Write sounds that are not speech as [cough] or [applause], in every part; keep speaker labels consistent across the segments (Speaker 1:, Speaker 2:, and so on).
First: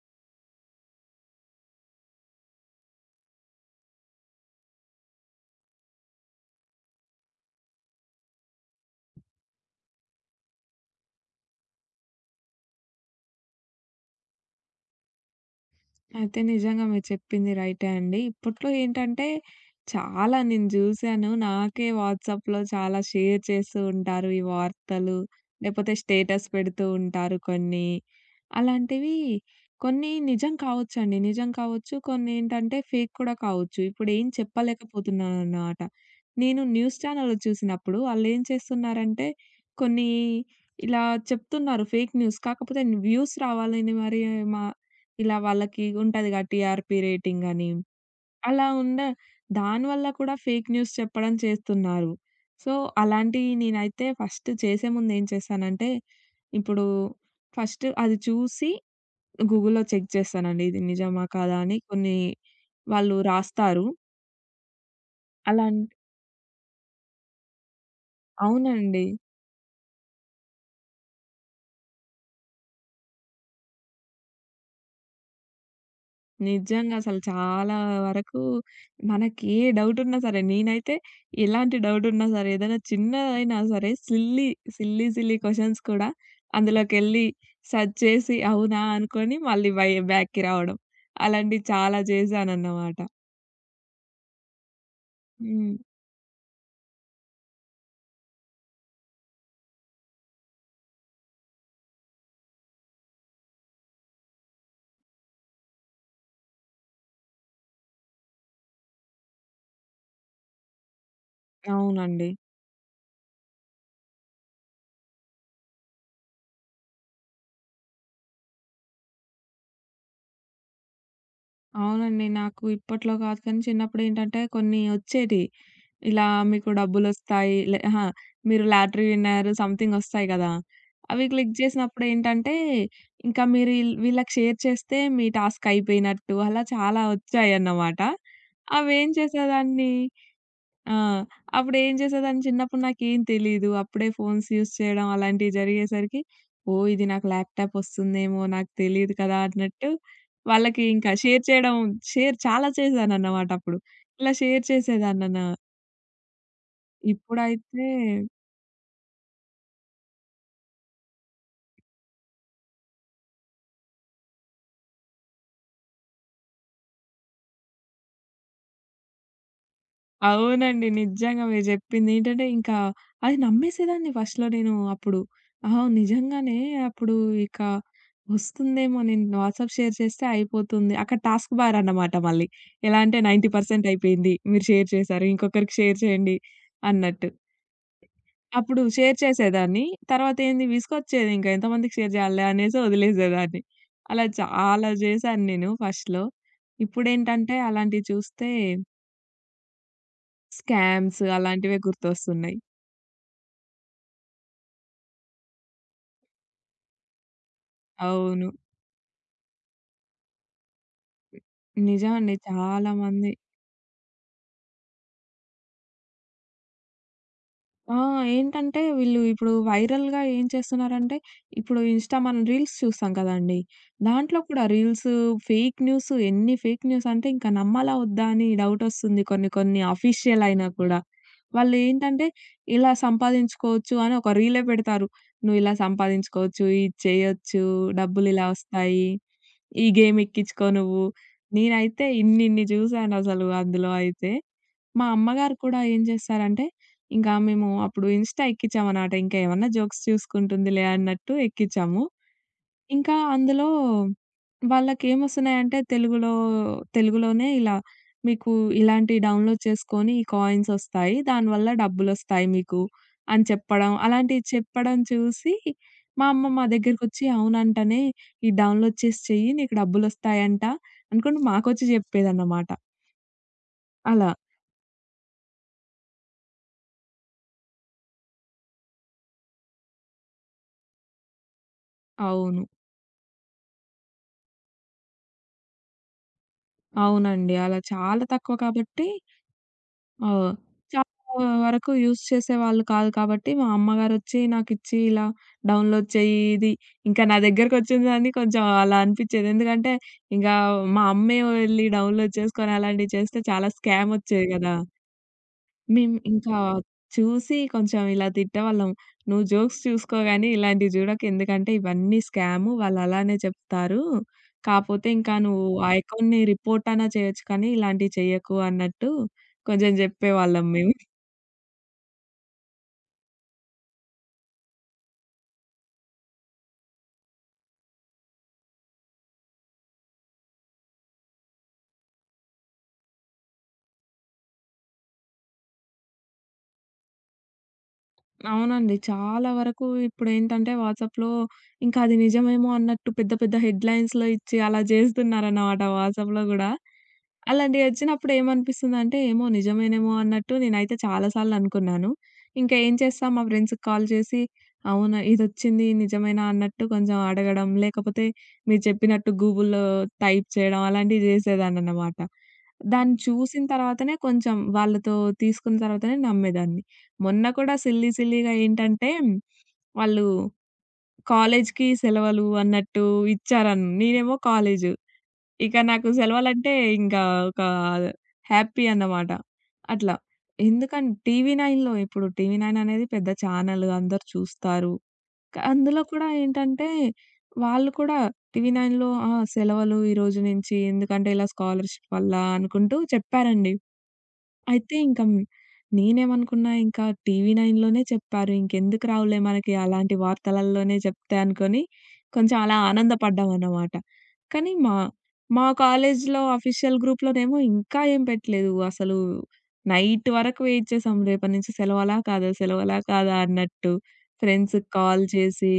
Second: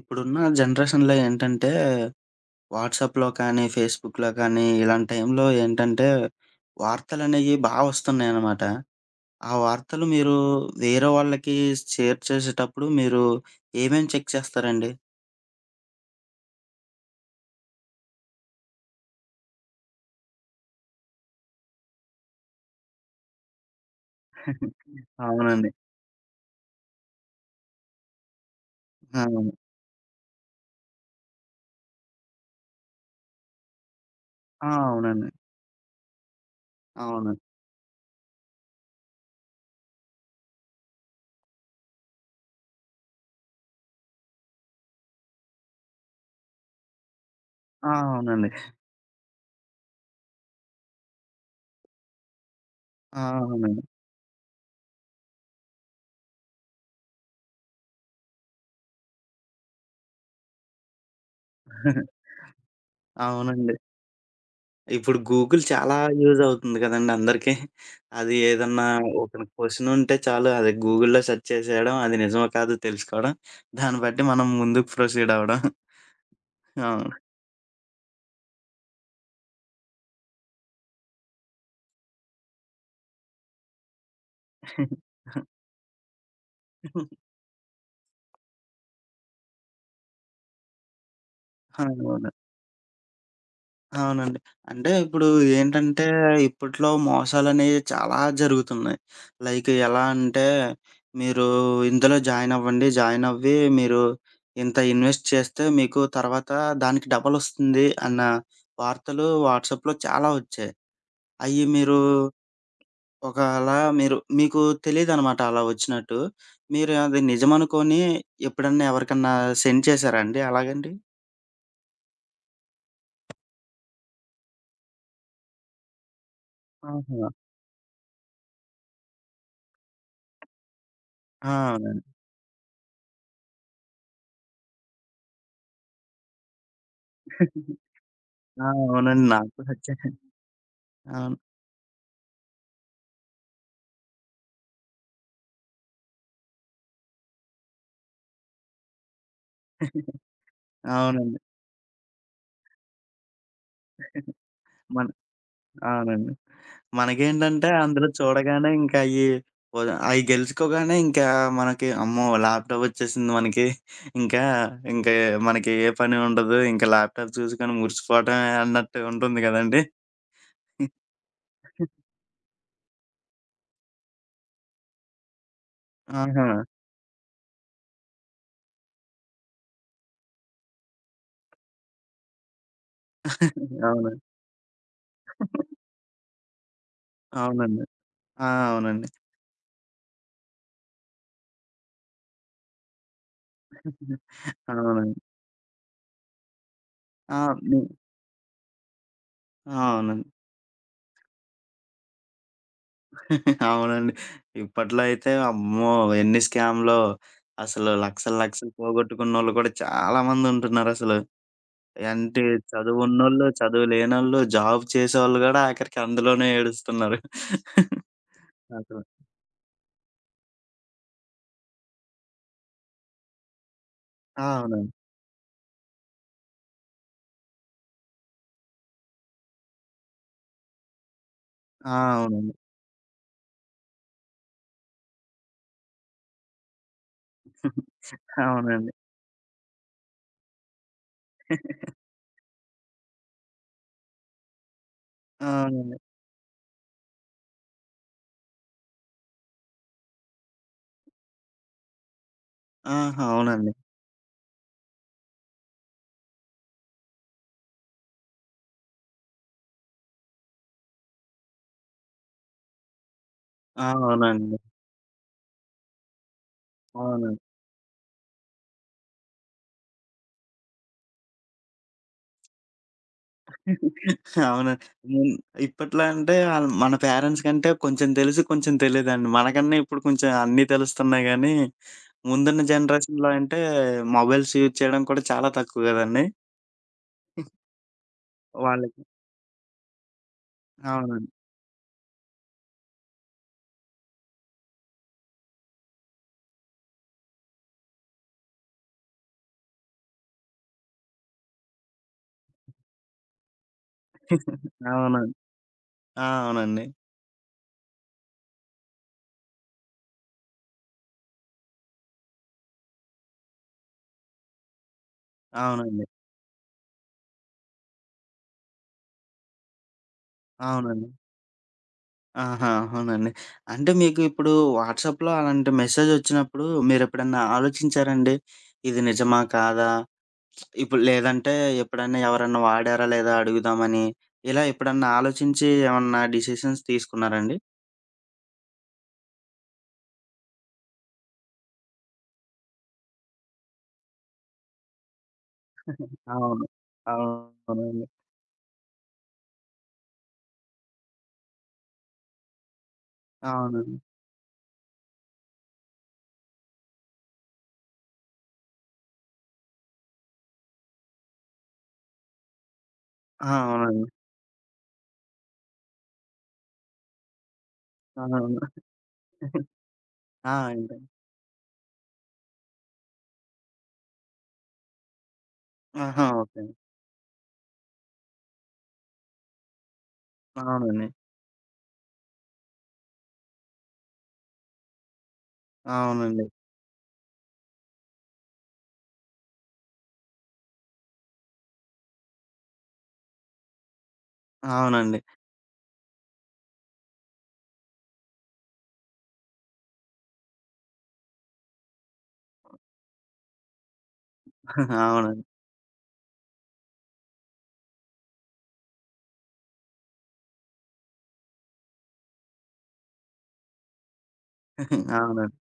Speaker 1: ఇప్పుడున్న జనరేషన్‌లో ఏంటంటే, వాట్సాప్‌లో కానీ, ఫేస్‌బుక్‌లో కానీ, ఇలాంటి టైంలో ఏంటంటే, వార్తలనేయి బా వస్తున్నాయనమాట. ఆ వార్తలు మీరు వేరే వాళ్ళకి షేర్ చేసేటప్పుడు మీరు ఏమేం చెక్ చేస్తారండి?
Speaker 2: అయితే నిజంగా మీరు చెప్పింది రైటే అండి. ఇప్పట్లో ఏంటంటే చాలా నేను జూసాను. నాకే వాట్సాప్‌లో చాలా షేర్ చేస్తూ ఉంటారు ఈ వార్తలు.
Speaker 1: అవునండి.
Speaker 2: లేపోతే స్టేటస్ పెడుతూ ఉంటారు కొన్ని. అలాంటివి
Speaker 1: అవును.
Speaker 2: కొన్ని నిజం కావచ్చండి. నిజం కావచ్చు. కొన్నేంటంటే ఫేక్ కూడా కావచ్చు. ఇప్పుడేం
Speaker 1: ఆ! అవునండి.
Speaker 2: చెప్పలేకపోతున్నానన్నమాట. నేను న్యూస్
Speaker 1: అవును.
Speaker 2: ఛానెల్‌లో చూసినప్పుడు ఆళ్ళేం చేస్తున్నారంటే కొన్ని ఇలా చెప్తున్నారు ఫేక్ న్యూస్. కాకపోతే వ్యూస్ రావాలని మరి మా ఇలా వాళ్ళకి ఉంటదిగా టీఆర్‌పీ రేటింగ్ అని.
Speaker 1: ఆ! అవునండి.
Speaker 2: అలా ఉండ దానివల్ల కూడా ఫేక్ న్యూస్ చెప్పడం చేస్తున్నారు. సో,
Speaker 1: ఆ!
Speaker 2: అలాంటియి
Speaker 1: అవునండి.
Speaker 2: నేనైతే ఫస్ట్ చేసే ముందు ఏం చేస్తానంటే, ఇప్పుడు ఫస్ట్ అది చూసి గూగుల్‌లో చెక్ చేస్తానండి. ఇది నిజమా కాదా అని కొన్ని
Speaker 1: [laughs]
Speaker 2: వాళ్ళు
Speaker 1: అవునండి.
Speaker 2: రాస్తారు.
Speaker 1: ఇప్పుడు గూగుల్
Speaker 2: అలాం
Speaker 1: చాలా యూజ్ అవుతుంది కదండీ అందరికి. అది ఏదన్నా
Speaker 2: అవునండి.
Speaker 1: ఒక క్వెషన్ ఉంటే చాలు అది గూగుల్‌లో సెర్చ్ చేసేయడం. అది నిజమో కాదో తెలుసుకోవడం. దాన్ని బట్టి మనం ముందుకు ప్రొసీడ్ అవ్వడం.
Speaker 2: నిజంగా
Speaker 1: అవును.
Speaker 2: అసలు చాలా వరకు మనకి ఏ డౌట్ ఉన్నా సరే నేనైతే ఎలాంటి డౌట్ ఉన్నా సరే ఏదైనా చిన్నదైనా సరే సిల్లీ, సిల్లీ, సిల్లీ క్వెషన్స్ కూడా అందులోకెళ్ళి
Speaker 1: [laughs]
Speaker 2: సెర్చ్ చేసి అవునా అనుకోని మళ్ళీ బై బ్యాక్‌కి రావడం. అలాంటివి చాలా
Speaker 1: అవును.
Speaker 2: చేశానన్నమాట.
Speaker 1: అవునండి. అంటే ఇప్పుడు
Speaker 2: హ్మ్.
Speaker 1: ఏంటంటే, ఇప్పట్లో మోసాలనేవి చాలా జరుగుతున్నాయి. లైక్ ఎలా అంటే, మీరు ఇందులో జాయిన్ అవ్వండి. జాయిన్ అవ్వి మీరు ఇంత ఇన్వెస్ట్ చేస్తే మీకు తర్వాత దానికి డబలొస్తుంది అన్న వార్తలు వాట్సాప్‌లో చాలా వచ్చాయి. అయి మీరు
Speaker 2: అవునండి.
Speaker 1: ఒకవేళ మీరు మీకు తెలీదనమాట అలా వచ్చినట్టు. మీరు అది నిజమనుకోని ఎప్పుడన్నా ఎవరికన్నా సెండ్ చేశారా అండి అలాగండి?
Speaker 2: అవునండి. నాకు ఇప్పట్లో కాదు కానీ చిన్నప్పుడేంటంటే కొన్ని వచ్చేటియి. ఇలా మీకు
Speaker 1: ఆహా!
Speaker 2: డబ్బులొస్తాయి. లే అహా! మీరు లాటరీ విన్నర్ సంథింగ్ ఒస్తాయి గదా! అవి
Speaker 1: ఆ!
Speaker 2: క్లిక్
Speaker 1: అవునండి.
Speaker 2: జేసినప్పుడేంటంటే, ఇంకా మీరు ఈల్ వీళ్ళకి షేర్ చేస్తే మీ టాస్క్ అయిపోయినట్టు అలా చాలా
Speaker 1: [laughs]
Speaker 2: ఒచ్చాయన్నమాట.
Speaker 1: ఆ!
Speaker 2: అవేం
Speaker 1: అవునండి. నాకు కూడా
Speaker 2: చేసేదాన్ని.
Speaker 1: వచ్చాయి.
Speaker 2: ఆ!
Speaker 1: అవును.
Speaker 2: అప్పుడేం చేసేదాన్ని చిన్నప్పుడు నాకేం తెలీదు. అప్పుడే ఫోన్స్ యూజ్ చేయడం అలాంటివి జరిగేసరికి, ఓహ్! ఇది నాకు ల్యాప్‌టాప్ ఒస్తుందేమో నాకు తెలీదు కదా! అన్నట్టు
Speaker 1: [laughs]
Speaker 2: వాళ్ళకి ఇంకా
Speaker 1: అవునండి.
Speaker 2: షేర్ చేయడం, షేర్ చాలా చేశానన్నమాట అప్పుడు. ఇలా షేర్
Speaker 1: మన
Speaker 2: చేసేదాన్ననా.
Speaker 1: అవునండి. మనకేంటంటే
Speaker 2: ఇప్పుడైతే
Speaker 1: అందులో చూడగానే ఇంకా అయి ఒద అయి గెలుచుకోగానే ఇంకా అమ్మో! ల్యాప్‌టాప్ వచ్చేసింది మనకి. ఇంకా ఇంకా మనకి ఏ పని ఉండదు. ఇంకా ల్యాప్‌టాప్ చూసుకొని మురిసిపోవటమే అన్నట్టు ఉంటుంది గదండీ!
Speaker 2: అవునండి. నిజంగా మీరు జెప్పింది. ఏంటంటే, ఇంకా అది నమ్మేసేదాన్ని ఫస్ట్‌లో నేను అప్పుడు. ఆహా!
Speaker 1: ఆహా!
Speaker 2: నిజంగానే అప్పుడు ఇక వస్తుందేమో నేను వాట్సాప్ షేర్ చేస్తే అయిపోతుంది. అక్కడ టాస్క్ బార్ అన్నమాట మళ్ళీ. ఎలా అంటే 90%
Speaker 1: అవును.
Speaker 2: అయిపోయింది. మీరు షేర్ చేశారు. ఇంకొకరికి షేర్ చేయండి అన్నట్టు.
Speaker 1: అవునండి. ఆ!
Speaker 2: అప్పుడు
Speaker 1: అవునండి.
Speaker 2: షేర్ చేసేదాన్ని. తర్వాత ఏంది విసుగొచ్చేది ఇంకా ఎంతమందికి షేర్ జేయాలిలే అనేసి వదిలేసేదాన్ని. అలా చాలా
Speaker 1: అవునండి.
Speaker 2: జేశాను నేను ఫస్ట్‌లో.
Speaker 1: ఆ!
Speaker 2: ఇప్పుడేంటంటే
Speaker 1: హ్మ్.
Speaker 2: అలాంటివి చూస్తే
Speaker 1: అవునండి.
Speaker 2: స్కామ్స్ అలాంటివే గుర్తొస్తున్నాయి.
Speaker 1: అవునండి. ఇప్పట్లో అయితే అమ్మో! ఎన్ని స్కామ్‌లో అసలు లక్షలు,
Speaker 2: అవును.
Speaker 1: లక్షలు పోగొట్టుకున్నోళ్ళు కూడా చాలా మందుంటున్నారసలు.
Speaker 2: నిజమండి.
Speaker 1: అంటే
Speaker 2: చాలామంది.
Speaker 1: చదువున్నోళ్ళు, చదువు లేనోళ్ళు, జాబ్ చేసేవాళ్ళు గూడా ఆఖరికి అందులోనే ఏడుస్తున్నారు.
Speaker 2: ఆ! ఏంటంటే
Speaker 1: అసలు.
Speaker 2: వీళ్ళు ఇప్పుడు వైరల్‌గా ఏం చేస్తున్నారంటే, ఇప్పుడు ఇన్‌స్టా మనం రీల్స్ చూస్తాం కదండీ! దాంట్లో
Speaker 1: ఆ!
Speaker 2: కూడా
Speaker 1: అవునండి.
Speaker 2: రీల్స్, ఫేక్ న్యూస్, ఎన్ని ఫేక్ న్యూస్ అంటే ఇంకా నమ్మాలా వద్దా అని డౌటొస్తుంది కొన్ని కొన్ని అఫీషియల్ అయినా కూడా. వాళ్ళు
Speaker 1: ఆ!
Speaker 2: ఏంటంటే
Speaker 1: అవునండి.
Speaker 2: ఇలా సంపాదించుకోవచ్చు అని ఒక రీలే పెడతారు. నువ్వు ఇలా సంపాదించుకోవచ్చు, ఇది చేయొచ్చు, డబ్బులు ఇలా
Speaker 1: అవునండి.
Speaker 2: వస్తాయి. ఈ గేమ్ ఎక్కించుకో నువ్వు. నేనైతే ఇన్నిన్ని జూసానసలు అందులో అయితే. మా అమ్మగారు కూడా
Speaker 1: అవునండి.
Speaker 2: ఏం చేస్తారంటే, ఇంకా మేము అప్పుడు ఇన్‌స్టా ఎక్కించామనమాట. ఇంకా ఏమన్నా జోక్స్ చూసుకుంటుందిలే అన్నట్టు ఎక్కించాము. ఇంకా
Speaker 1: ఆహా!
Speaker 2: అందులో
Speaker 1: అవునండి.
Speaker 2: వాళ్ళకేమొస్తున్నాయంటే తెలుగులో, ఇలా మీకు ఇలాంటి డౌన్‌లోడ్ చేసుకొని ఈ కాయిన్సొస్తాయి. దానివల్ల డబ్బులొస్తాయి మీకు అని
Speaker 1: ఆ!
Speaker 2: చెప్పడం. అలాంటివి
Speaker 1: అవునండి.
Speaker 2: చెప్పడం చూసి మా అమ్మ మా దగ్గరకొచ్చి
Speaker 1: అవునండి.
Speaker 2: అవునంటనే ఇది డౌన్‌లోడ్ చేసి చెయ్యి నీకు డబ్బులొస్తాయంట అనుకుంటూ మాకొచ్చి చెప్పేదన్నమాట. అలా.
Speaker 1: అవును. హ్మ్. ఇప్పట్లో అంటే ఆళ్ళు మన పేరెంట్స్ కంటే కొంచెం తెలుసు, కొంచెం తెలీదండి. మనకన్నా ఇప్పుడు కొంచెం అన్నీ తెలుస్తున్నాయి గానీ, ముందున్న
Speaker 2: అవును.
Speaker 1: జనరేషన్‌లో అంటే మొబైల్స్ యూజ్ చేయడం కూడా చాలా తక్కువ గదండీ!
Speaker 2: అవునండి. అలా చాలా తక్కువ
Speaker 1: వాళ్ళకి.
Speaker 2: కాబట్టి ఓహ్!
Speaker 1: అవునండి.
Speaker 2: చాలా వరకు యూజ్ చేసేవాళ్ళు కాదు కాబట్టి, మా అమ్మగారొచ్చి నాకిచ్చి ఇలా డౌన్‌లోడ్ చెయ్యి ఇది. ఇంకా నా దగ్గరకొచ్చిందని కొంచెం అలా అనిపిచ్చేది. ఎందుకంటే, ఇంకా మా అమ్మే వెళ్లి డౌన్‌లోడ్ చేసుకొని అలాంటివి చేస్తే చాలా స్కామొచ్చేవి
Speaker 1: [laughs]
Speaker 2: గదా!
Speaker 1: అవునండి.
Speaker 2: మేము
Speaker 1: ఆ!
Speaker 2: ఇంకా
Speaker 1: అవునండి.
Speaker 2: చూసి కొంచెం ఇలా తిట్టేవాళ్ళం. "నువ్వు జోక్స్ చూసుకో గానీ, ఇలాంటివి జూడకు. ఎందుకంటే, ఇవన్నీ స్కాము. వాళ్ళలానే చెప్తారు. కాపోతే ఇంకా నువ్వు ఆ
Speaker 1: అవునండి.
Speaker 2: అకౌంట్‌ని రిపోర్ట్ అన్నా చేయొచ్చు కానీ, ఇలాంటివి చెయ్యకు" అన్నట్టు కొంచెం జెప్పేవాళ్ళం మేము.
Speaker 1: అవునండి. ఆహా! అవునండి. అంటే మీకు ఇప్పుడు వాట్సాప్‌లో అలాంటి మెసేజ్ ఒచ్చినప్పుడు మీరెప్పుడన్నా ఆలోచించారండి? ఇది నిజమా? కాదా? ఇప్పుడు లేదంటే ఎప్పుడన్నా ఎవరన్నా వాడారా లేదా అడుగుదామని, ఇలా ఎప్పుడన్నా ఆలోచించి ఏమన్నా డిసిషన్స్ తీసుకున్నారా అండి?
Speaker 2: అవునండి. చాలా వరకు ఇప్పుడేంటంటే వాట్సాప్‌లో ఇంకా అది నిజమేమో అన్నట్టు పెద్ద పెద్ద హెడ్‌లైన్స్‌లో ఇచ్చి అలా జేస్తున్నారన్నమాట వాట్సాప్‌లో
Speaker 1: అవును.
Speaker 2: గూడా.
Speaker 1: అవునండి.
Speaker 2: అలాంటియొచ్చినప్పుడు ఏమనిపిస్తుందంటే, ఏమో నిజమేనేమో అన్నట్టు నేనైతే చాలా సార్లు అనుకున్నాను. ఇంకా ఏం చేస్తా మా ఫ్రెండ్స్‌కి
Speaker 1: అవునండి.
Speaker 2: కాల్ చేసి, అవునా ఇదొచ్చింది నిజమేనా అన్నట్టు కొంచెం అడగడం, లేకపోతే మీరు చెప్పినట్టు గూగుల్‌లో టైప్ చేయడం అలాంటివి చేసేదాన్ననమాట. దాన్ని
Speaker 1: ఆ!
Speaker 2: చూసిన
Speaker 1: అవునండి.
Speaker 2: తర్వాతనే కొంచెం వాళ్ళతో తీసుకున్న తర్వాతనే నమ్మేదాన్ని. మొన్న కూడా సిల్లీ సిల్లీగా
Speaker 1: అవును.
Speaker 2: ఏంటంటే, వాళ్ళు
Speaker 1: ఆ! అండి.
Speaker 2: కాలేజ్‌కి సెలవులు అన్నట్టు ఇచ్చారన్ నేనేమో కాలేజు. ఇక నాకు
Speaker 1: ఆహా! ఓకే.
Speaker 2: సెలవలంటే ఇంకా ఒక హ్యాపీ అన్నమాట. అట్లా.
Speaker 1: అవునండి.
Speaker 2: ఎందుకన్ టీవీ నైన్‌లో, ఇప్పుడు టీవీ నైన్ అనేది పెద్ద ఛానల్, అందరూ చూస్తారు. అందులో కూడా
Speaker 1: అవునండి.
Speaker 2: ఏంటంటే వాళ్ళు కూడా టీవీ నైన్‌లో ఆ! సెలవులు ఈరోజు నుంచి ఎందుకంటే ఇలా స్కాలర్‌షిప్ వల్ల అనుకుంటూ చెప్పారండి. అయితే
Speaker 1: అవునండి.
Speaker 2: ఇంక హ్మ్, నేనేమనుకున్నా ఇంకా టీవీ నైన్‌లోనే చెప్పారు. ఇంకెందుకు రావులే మనకి అలాంటి వార్తలల్లోనే చెప్తే అనుకోని కొంచెం అలా ఆనందపడ్డామన్నమాట. కానీ మా
Speaker 1: అవునండి.
Speaker 2: మా కాలేజ్‌లో అఫీషియల్ గ్రూప్‌లోనేమో ఇంకా ఏం పెట్టలేదు. అసలు నైట్ వరకు వెయిట్ చేసాం. రేపటి నుంచి సెలవలా కాదా? సెలవలా కాదా? అన్నట్టు. ఫ్రెండ్స్‌కి కాల్
Speaker 1: అవునండి.
Speaker 2: చేసి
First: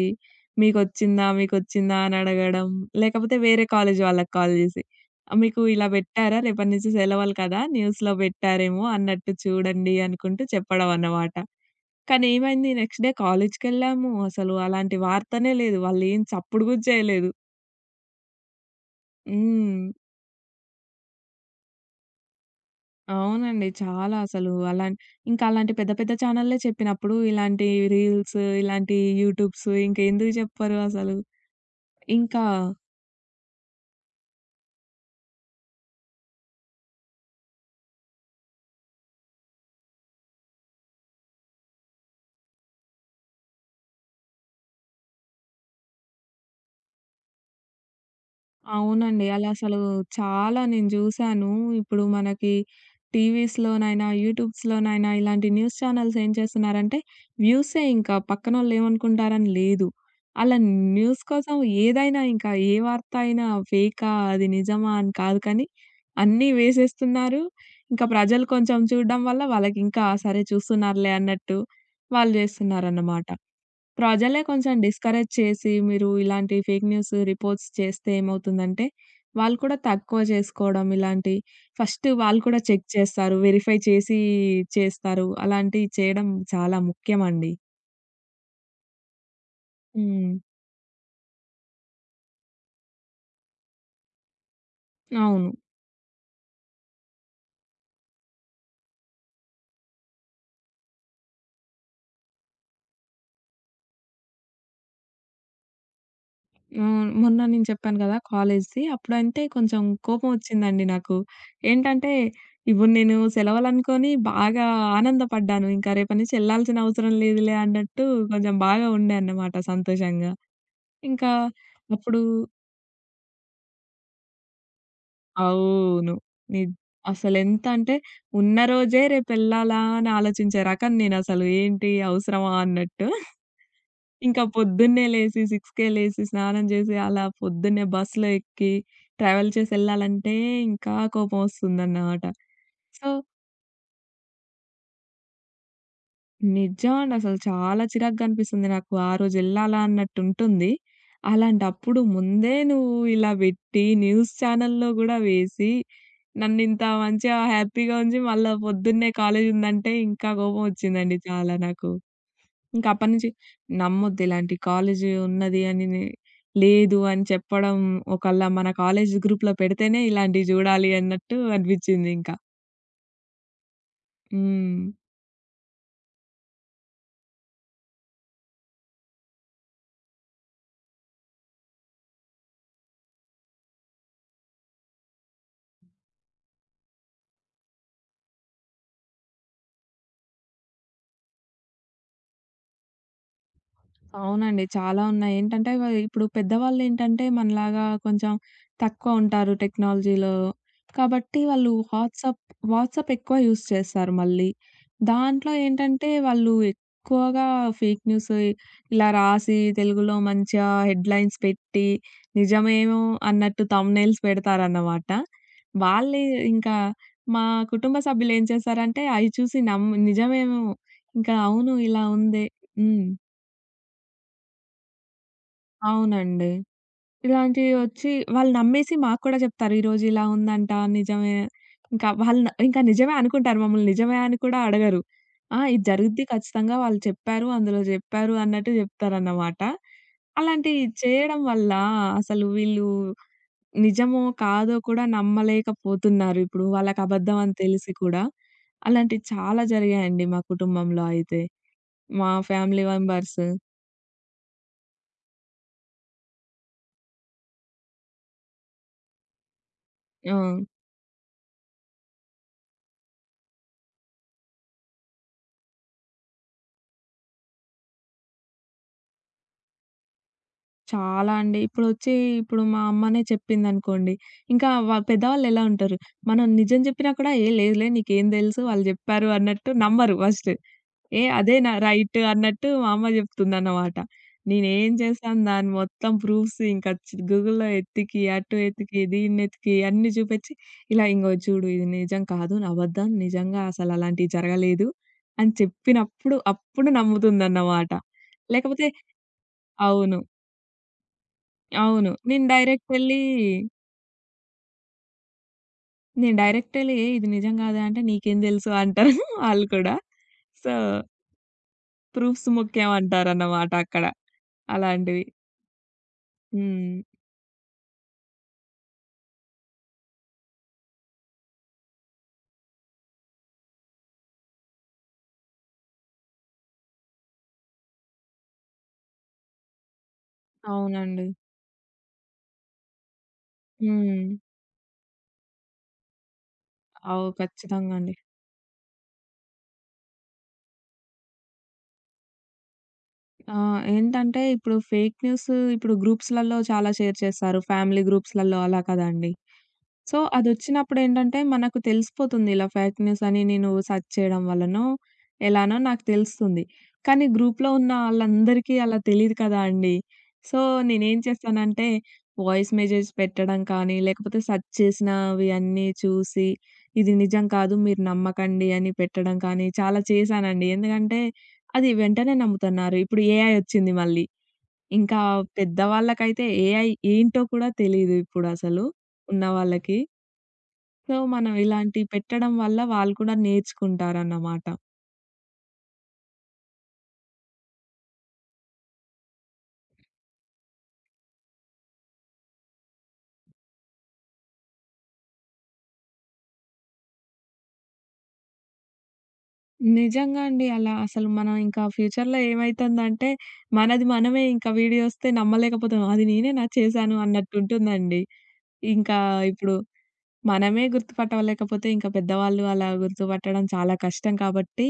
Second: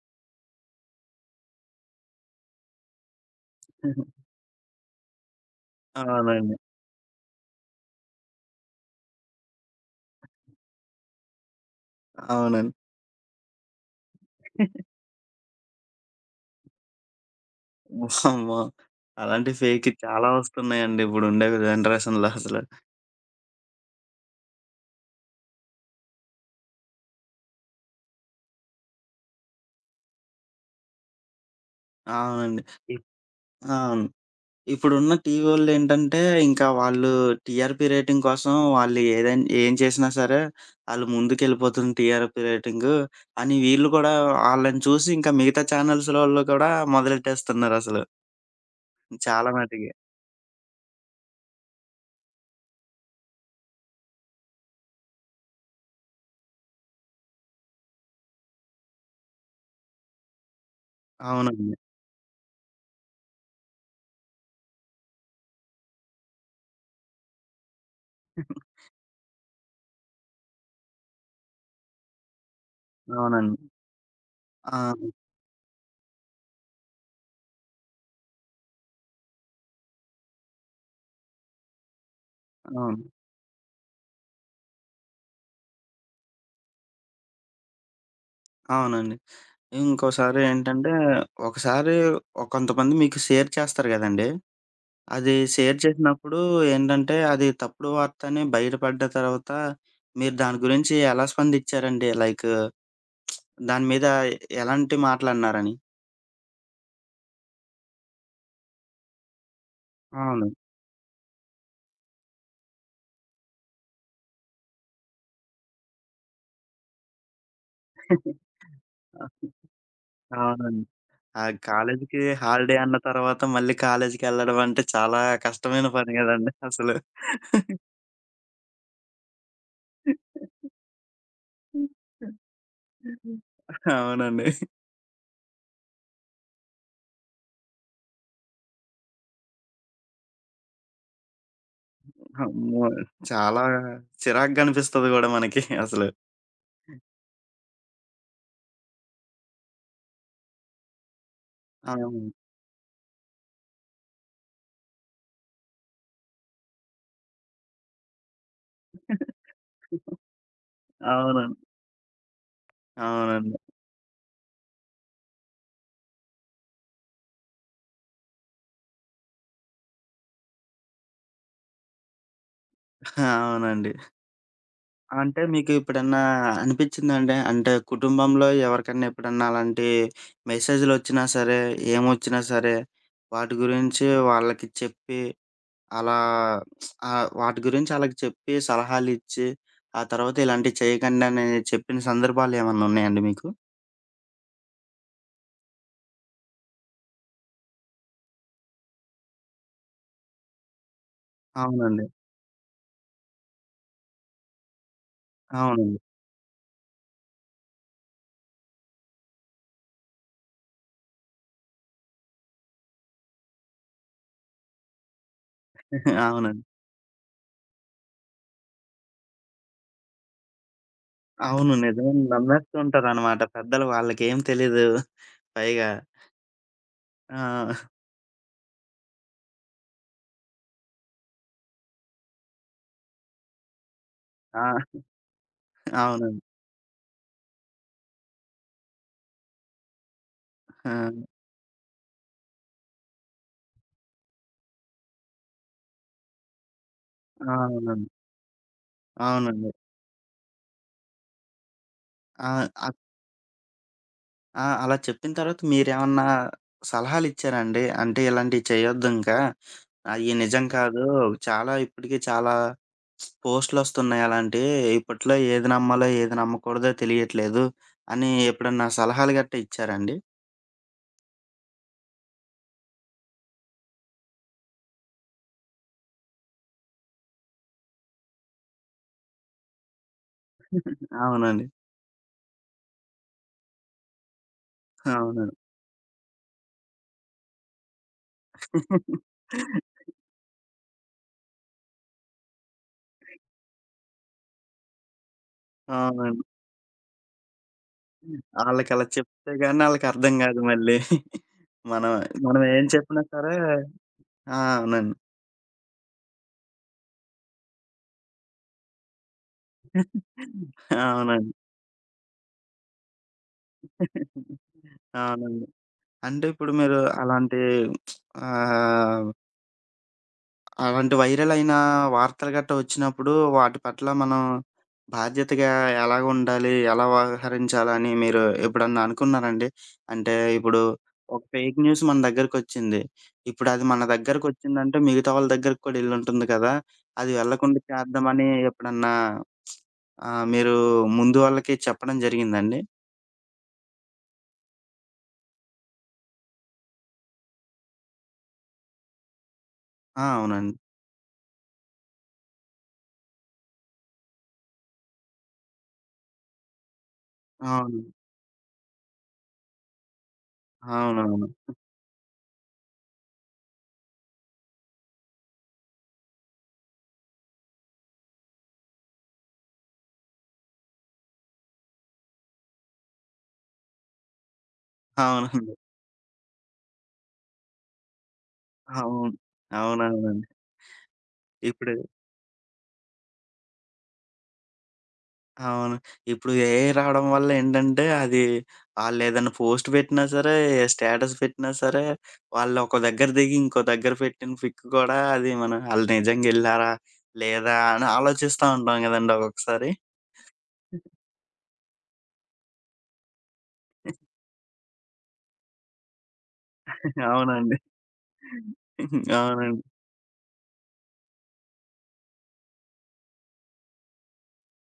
Speaker 2: మీకొచ్చిందా? మీకొచ్చిందా? అని అడగడం. లేకపోతే వేరే కాలేజ్ వాళ్ళకి కాల్ చేసి. మీకు ఇలా పెట్టారా?
Speaker 1: అవునండి.
Speaker 2: రేపటి నుంచి సెలవులు కదా! న్యూస్‌లో పెట్టారేమో అన్నట్టు చూడండి అనుకుంటూ చెప్పడం అన్నమాట. కానీ ఏమైంది
Speaker 1: అవునండి.
Speaker 2: నెక్స్ట్ డే కాలేజ్‌కెళ్ళాము. అసలు అలాంటి వార్తనే లేదు. వాళ్ళేం చప్పుడు గూడా చేయలేదు.
Speaker 1: వామ్మో! అలాంటి
Speaker 2: హ్మ్.
Speaker 1: ఫేక్‌వి చాలా వస్తున్నాయండి ఇప్పుడుండే జనరేషన్‌లో అసలు.
Speaker 2: అవునండి. చాలా అసలు ఇంకా అలాంటి పెద్ద పెద్ద ఛానల్లే చెప్పినప్పుడు ఇలాంటి రీల్స్, ఇలాంటి యూట్యూబ్స్ ఇంకెందుకు చెప్పరు అసలు. ఇంకా
Speaker 1: అవునండి. ఇప్ అవును. ఇప్పుడున్న టీవీవోళ్ళేంటంటే, ఇంకా వాళ్ళు టీఆర్‌పీ రేటింగ్ కోసం వాళ్ళు ఏదైన్ ఏం చేసినా సరే, ఆళ్ళు ముందుకెళ్ళిపోతుంది టీఆర్‌పీ రేటింగు అని వీళ్ళు కూడా ఆళ్ళని చూసి ఇంకా మిగతా ఛానెల్స్‌లోళ్ళు కూడా మొదలెట్టేస్తున్నారసలు.
Speaker 2: అవునండి.
Speaker 1: చాలా
Speaker 2: అలా అసలు
Speaker 1: మటికి.
Speaker 2: చాలా నేను జూశాను. ఇప్పుడు మనకి టీవీస్‌లోనైనా, యూట్యూబ్స్‌లోనైనా ఇలాంటి న్యూస్ ఛానెల్స్ ఏం చేస్తున్నారంటే వ్యూసే, ఇంకా పక్కనోళ్ళు ఏమనుకుంటారని లేదు. అలా న్యూస్ కోసం
Speaker 1: అవునండి.
Speaker 2: ఏదైనా ఇంకా ఏ వార్త అయినా ఫేకా, అది నిజమా అని కాదు కానీ అన్నీ వేసేస్తున్నారు. ఇంకా ప్రజలు కొంచెం చూడడం వల్ల వాళ్ళకింకా సరే చూస్తున్నారులే అన్నట్టు వాళ్ళు జేస్తున్నారన్నమాట.
Speaker 1: అవునండి.
Speaker 2: ప్రజలే కొంచెం
Speaker 1: ఆ!
Speaker 2: డిస్కరేజ్ చేసి, మీరు ఇలాంటి ఫేక్ న్యూస్ రిపోర్ట్స్ చేస్తే ఏమవుతుందంటే, వాళ్ళు కూడా తక్కువ చేసుకోవడం, ఇలాంటి ఫస్ట్ వాళ్ళు కూడా చెక్
Speaker 1: అవును.
Speaker 2: చేస్తారు. వెరిఫై చేసి చేస్తారు. అలాంటివి చేయడం చాలా ముఖ్యమండి.
Speaker 1: అవునండి.
Speaker 2: హ్మ్.
Speaker 1: ఇంకోసారి ఏంటంటే, ఒకసారి కొంతమంది మీకు షేర్ చేస్తారు గదండీ! అది
Speaker 2: అవును.
Speaker 1: షేర్ చేసినప్పుడు ఏంటంటే, అది తప్పుడు వార్త అని బయటపడ్డ తర్వాత, మీరు దాని గురించి ఎలా స్పందించారండి? లైకు దాని మీద ఎలాంటి మాటలన్నారని?
Speaker 2: హ్మ్. మొన్న నేను చెప్పాను కదా! కాలేజ్‌ది. అప్పుడంటే కొంచెం
Speaker 1: అవును.
Speaker 2: కోపమొచ్చిందండి నాకు. ఏంటంటే, ఇప్పుడు నేను సెలవులనుకోని బాగా ఆనందపడ్డాను. ఇంకా రేపటి నుంచి ఎళ్ళాల్సిన అవసరం లేదులే అన్నట్టు
Speaker 1: [laughs]
Speaker 2: కొంచెం బాగా ఉండే అన్నమాట సంతోషంగా.
Speaker 1: అవునండి.
Speaker 2: ఇంకా
Speaker 1: ఆ కాలేజీకి
Speaker 2: అప్పుడు
Speaker 1: హాలిడే అన్న తర్వాత మళ్ళీ కాలేజీకెళ్ళడం అంటే చాలా కష్టమైన పని
Speaker 2: అవును.
Speaker 1: గదండీ
Speaker 2: నిజ్
Speaker 1: అసలు.
Speaker 2: అసలెంత అంటే ఉన్న రోజే రేపెళ్ళాలా అని ఆలోచించే రకం నేనసలు. ఏంటి అవసరమా అన్నట్టు. ఇంకా
Speaker 1: అవునండి.
Speaker 2: పొద్దున్నే లేసి 6కే లేసి స్నానం చేసి అలా పొద్దున్నే బస్‌లో ఎక్కి ట్రావెల్ చేసెళ్ళాలంటే ఇంకా కోపమొస్తుందన్నమాట.
Speaker 1: అమ్మో!
Speaker 2: సో
Speaker 1: చాలా చిరాకుగనిపిస్తది గూడా మనకి అసలు.
Speaker 2: నిజమండి. అసలు చాలా చిరాకుగా అనిపిస్తుంది నాకు. ఆ రోజెళ్ళాలా అన్నట్టుంటుంది. అలాంటప్పుడు
Speaker 1: అవును.
Speaker 2: ముందే నువ్వు ఇలా బెట్టి, న్యూస్ ఛానెల్‌లో గూడా వేసి, నన్నింత మంచిగా హ్యాపీగా ఉంచి, మళ్ళా పొద్దున్నే కాలేజుందంటే
Speaker 1: [laughs]
Speaker 2: ఇంకా కోపమొచ్చిందండి చాలా
Speaker 1: అవునండి.
Speaker 2: నాకు. ఇంకా అప్పటి నుంచి
Speaker 1: అవునండి.
Speaker 2: నమ్మొద్దు ఇలాంటి కాలేజీ ఉన్నది అని నే లేదు అని చెప్పడం, ఒకళ్ళ మన కాలేజీ గ్రూప్‌లో పెడితేనే ఇలాంటివి జూడాలి అన్నట్టు అనిపిచ్చిందింకా.
Speaker 1: అవునండి.
Speaker 2: హ్మ్.
Speaker 1: అంటే మీకు ఎప్పుడన్నా అనిపిచ్చిందండి? అంటే కుటుంబంలో ఎవరికన్నా ఎప్పుడన్నా అలాంటి మెసేజ్‌లొచ్చినా సరే, ఏమొచ్చినా సరే, వాటి గురించి వాళ్ళకి చెప్పి అలా ఆహ్, వాటి గురించి ఆళ్ళకి చెప్పి సలహాలిచ్చి, ఆ తర్వాత ఇలాంటివి చేయకండని చెప్పిన సందర్భాలేమన్నా ఉన్నాయండి మీకు?
Speaker 2: అవునండి. చాలా ఉన్నాయి. ఏంటంటే ఇప్పుడు పెద్దవాళ్ళేంటంటే మనలాగా కొంచెం తక్కువ ఉంటారు టెక్నాలజీలో. కాబట్టి వాళ్ళు
Speaker 1: అవునండి.
Speaker 2: వాట్సాప్ ఎక్కువ యూజ్ చేస్తారు మళ్ళీ. దాంట్లో
Speaker 1: అవునండి.
Speaker 2: ఏంటంటే వాళ్ళు ఎక్కువగా ఫేక్ న్యూస్ ఇలా రాసి తెలుగులో మంచిగా హెడ్‌లైన్స్ పెట్టి నిజమేమో అన్నట్టు థంబ్‌నెయిల్స్ పెడతారన్నమాట. వాళ్ళే
Speaker 1: [laughs] అవునండి.
Speaker 2: ఇంకా మా కుటుంబ సభ్యులేం చేశారంటే అయి చూసి నమ్మి నిజమేమో ఇంకా
Speaker 1: అవును.
Speaker 2: అవును ఇలా
Speaker 1: నిజమని
Speaker 2: ఉందే.
Speaker 1: నమ్మేస్తూ
Speaker 2: హ్మ్.
Speaker 1: ఉంటారనమాట పెద్దలు. వాళ్ళకేం తెలీదు పైగా.
Speaker 2: అవునండి. ఇలాంటివి
Speaker 1: ఆ!
Speaker 2: వచ్చి వాళ్ళు నమ్మేసి మాకు కూడా చెప్తారు. ఈరోజు ఇలా ఉందంట నిజమే. ఇంకా వాళ్ళు ఇంకా నిజమే అనుకుంటారు. మమ్మల్ని నిజమే అని కూడా
Speaker 1: ఆ!
Speaker 2: అడగరు. ఆ! ఇది జరుగుద్ది
Speaker 1: అవునండి.
Speaker 2: ఖచ్చితంగా వాళ్ళు చెప్పారు. అందులో చెప్పారు అన్నట్టు చెప్తారన్నమాట. అలాంటివి
Speaker 1: ఆ!
Speaker 2: చేయడం వల్ల అసలు వీళ్ళు నిజమో, కాదో కూడా నమ్మలేకపోతున్నారు. ఇప్పుడు వాళ్ళకి అబద్ధం అని తెలిసి
Speaker 1: అవునండి.
Speaker 2: కూడా. అలాంటివి చాలా
Speaker 1: అవునండి.
Speaker 2: జరిగాయండి మా కుటుంబంలో అయితే. మా
Speaker 1: ఆహ్,
Speaker 2: ఫ్యామిలీ
Speaker 1: అక్
Speaker 2: మెంబర్స్.
Speaker 1: ఆ! అలా చెప్పిన తర్వాత మీరేమన్నా సలహాలిచ్చారా అండి? అంటే ఇలాంటివి చేయొద్దు ఇంకా. అయి
Speaker 2: ఆ!
Speaker 1: నిజం కాదు. ఇప్పటికి చాలా పోస్టులొస్తున్నాయి అలాంటియి. ఇప్పట్లో ఏది నమ్మాలో, ఏది నమ్మకూడదో తెలియట్లేదు అని ఎప్పుడన్నా సలహాలు గట్టా ఇచ్చారా అండి?
Speaker 2: చాలా అండి. ఇప్పుడొచ్చి ఇప్పుడు మా అమ్మనే చెప్పిందనుకోండి, ఇంకా పెద్దవాళ్ళెలా ఉంటారు, మనం నిజం చెప్పినా కూడా ఏ లేదులే నీకేం తెలుసు వాళ్ళు జెప్పారు అన్నట్టు నమ్మరు ఫస్ట్. ఏ
Speaker 1: అవునండి.
Speaker 2: అదేనా రైట్ అన్నట్టు మా అమ్మ జెప్తుందన్నమాట. నేనేం చేశాను
Speaker 1: అవునండి.
Speaker 2: దాన్ని మొత్తం ప్రూఫ్స్ ఇంకా గూగుల్‌లో ఎతికి, అటు ఎతికి, దీన్నెతికి అన్నీ చూపిచ్చి, ఇలా ఇంగో చూడు ఇది నిజం కాదు, నా అబద్ధం. నిజంగా అసలలాంటివి జరగలేదు అని చెప్పినప్పుడు
Speaker 1: అవునండి.
Speaker 2: అప్పుడు నమ్ముతుందన్నమాట. లేకపోతే
Speaker 1: ఆళ్ళకలా చెప్తే గాని
Speaker 2: అవును.
Speaker 1: ఆళ్ళకర్థం గాదు మళ్ళీ. మనం
Speaker 2: అవును.
Speaker 1: మనం ఏం చెప్పినా సరే ఆ! అవునండి.
Speaker 2: నేను డైరెక్టెళ్లి "ఏయ్! ఇది నిజం కాదా" అంటే "నీకేం తెలుసు" అంటారు [laughs] వాళ్ళు కూడా. సో,
Speaker 1: అవునండి.
Speaker 2: ప్రూఫ్స్ ముఖ్యం అంటారన్నమాట అక్కడ. అలాంటివి.
Speaker 1: అవునండి. అంటే ఇప్పుడు మీరు
Speaker 2: హ్మ్.
Speaker 1: అలాంటి ఆహ్, అలాంటి వైరల్ అయిన వార్తలు గట్టా వచ్చినప్పుడు వాటి పట్ల మనం బాధ్యతగా ఎలాగుండాలి? ఎలా వ్యవహరించాలని మీరు ఎప్పుడన్నా అనుకున్నారండి? అంటే ఇప్పుడు
Speaker 2: అవునండి.
Speaker 1: ఒక ఫేక్ న్యూస్ మన దగ్గరకొచ్చింది. ఇప్పుడది మన
Speaker 2: హ్మ్.
Speaker 1: దగ్గరకొచ్చిందంటే మిగతా వాళ్ళ దగ్గరికి కూడా ఎళ్ళుంటుంది కదా! అది వెళ్ళకుండా
Speaker 2: ఖచ్చితంగా అండి.
Speaker 1: చేద్దామని ఎప్పుడన్నా ఆహ్, మీరు ముందు వాళ్ళకి చెప్పడం జరిగిందా అండి?
Speaker 2: ఆ! ఏంటంటే ఇప్పుడు ఫేక్ న్యూస్ ఇప్పుడు గ్రూప్స్‌లలో చాలా షేర్ చేస్తారు. ఫ్యామిలీ గ్రూప్స్‌లలో అలా కదండీ! సో,
Speaker 1: ఆ! అవునండి.
Speaker 2: అదొచ్చినప్పుడేంటంటే, మనకు తెలిసిపోతుంది ఇలా ఫేక్ న్యూస్ అని, నేను సెర్చ్ చేయడం వల్లనో, ఎలానో నాకు తెలుస్తుంది. కానీ గ్రూప్‌లో ఉన్న
Speaker 1: అవును.
Speaker 2: ఆళ్ళందరికీ అలా తెలీదు కదా అండీ. సో, నేనేం
Speaker 1: అవునవును.
Speaker 2: చేస్తానంటే, వాయిస్ మెసేజ్ పెట్టడం కానీ, లేకపోతే సెర్చ్ చేసినవి అన్నీ చూసి, ఇది నిజం కాదు, మీరు నమ్మకండి అని పెట్టడం కానీ, చాలా చేశానండి. ఎందుకంటే, అది వెంటనే నమ్ముతన్నారు. ఇప్పుడు ఏఐ ఒచ్చింది మళ్ళీ. ఇంకా
Speaker 1: అవునండి.
Speaker 2: పెద్దవాళ్ళకైతే ఏఐ ఏంటో కూడా తెలీదు ఇప్పుడసలు
Speaker 1: అవును.
Speaker 2: ఉన్న వాళ్ళకి.
Speaker 1: అవునవునండి.
Speaker 2: సో, మనం
Speaker 1: ఇప్పుడు
Speaker 2: ఇలాంటివి పెట్టడం వల్ల వాళ్ళు కూడా నేర్చుకుంటారన్నమాట.
Speaker 1: అవును. ఇప్పుడు ఏఐ రావడం వల్ల ఏంటంటే, అది ఆళ్ళేదన్నా పోస్ట్ పెట్టినా సరే, స్టేటస్ పెట్టినా సరే, వాళ్ళొక దగ్గర దిగి ఇంకో దగ్గర పెట్టిన పిక్ కూడా అది మనం ఆళ్ళు నిజంగెళ్లారా? లేదా? అని ఆలోచిస్తా ఉంటాం గదండీ ఒక్కొక్కసారి.
Speaker 2: నిజంగా అండి. అలా అసలు మనం ఇంకా ఫ్యూచర్‌లో ఏమైతుందంటే, మనది మనమే ఇంకా వీడియోస్తే నమ్మలేకపోతాం. అది నేనే నా చేశాను
Speaker 1: అవునండి.
Speaker 2: అన్నట్టుంటుందండి. ఇంకా ఇప్పుడు
Speaker 1: అవునండి.
Speaker 2: మనమే గుర్తుపట్టలేకపోతే ఇంకా పెద్దవాళ్ళు అలా గుర్తుపట్టడం చాలా కష్టం కాబట్టి,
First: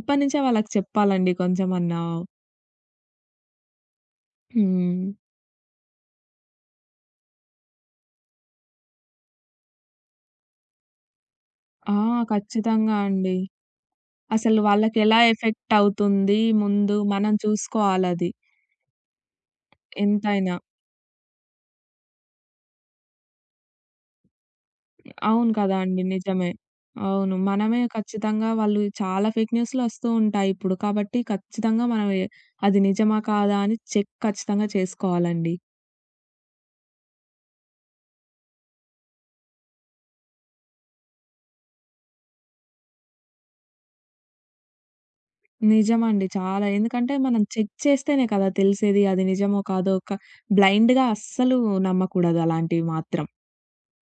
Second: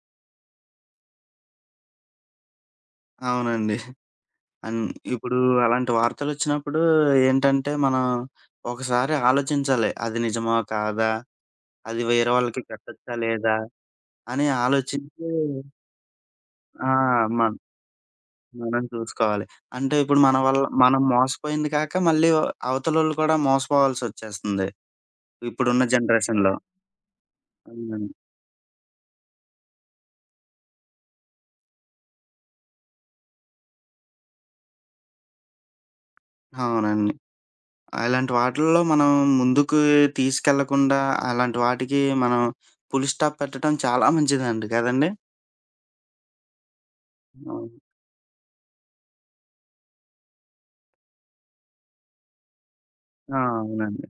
Speaker 2: ఇప్పటి నుంచే వాళ్ళకి చెప్పాలండి కొంచెమన్నా.
Speaker 1: అవునండి. అన్
Speaker 2: హ్మ్.
Speaker 1: ఇప్పుడు అలాంటి వార్తలొచ్చినప్పుడు ఏంటంటే, మనం ఒకసారి ఆలోచించాలి. అది నిజమా? కాదా?
Speaker 2: ఆ!
Speaker 1: అది వేరే వాళ్ళకి
Speaker 2: ఖచ్చితంగా
Speaker 1: పెట్టొచ్చా
Speaker 2: అండి.
Speaker 1: లేదా? అని
Speaker 2: అసలు వాళ్ళకెలా
Speaker 1: ఆలోచించి
Speaker 2: ఎఫెక్ట్ అవుతుంది
Speaker 1: ఆ!
Speaker 2: ముందు మనం
Speaker 1: మన
Speaker 2: చూసుకోవాలది
Speaker 1: మనం చూసుకోవాలి. అంటే ఇప్పుడు మన
Speaker 2: ఎంతైనా.
Speaker 1: వల్ల మనం మోసపోయింది కాక మళ్ళీ అవతలోళ్ళు కూడా మోసపోవాల్సొచ్చేస్తుంది.
Speaker 2: అవును కదా
Speaker 1: ఇప్పుడున్న
Speaker 2: అండి. నిజమే.
Speaker 1: జనరేషన్‌లో.
Speaker 2: అవును. మనమే
Speaker 1: అవునండి.
Speaker 2: ఖచ్చితంగా వాళ్ళు చాలా ఫేక్ న్యూస్‌లు వస్తూ ఉంటాయి ఇప్పుడు. కాబట్టి ఖచ్చితంగా మనం అది నిజమా? కాదా? అని చెక్ ఖచ్చితంగా చేసుకోవాలండి.
Speaker 1: అవునండి. అలాంటి వాటిల్లో మనం ముందుకు తీసుకెళ్ళకుండా అలాంటి వాటికి మనం ఫుల్ స్టాప్ పెట్టడం చాలా మంచిదండి. కదండీ!
Speaker 2: నిజమండి. చాలా ఎందుకంటే మనం చెక్
Speaker 1: అవును.
Speaker 2: చేస్తేనే కదా తెలిసేది. అది నిజమో కాదో బ్లైండ్‌గా అస్సలు నమ్మకూడదు అలాంటివి మాత్రం.
Speaker 1: ఆ! అవునండి.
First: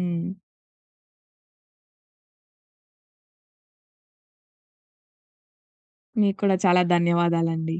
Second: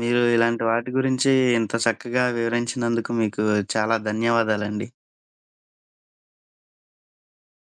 Speaker 1: మీరు ఇలాంటి వాటి గురించి ఇంత చక్కగా వివరించినందుకు మీకు చాలా ధన్యవాదాలండి.
Speaker 2: మీకు కూడా చాలా ధన్యవాదాలండి.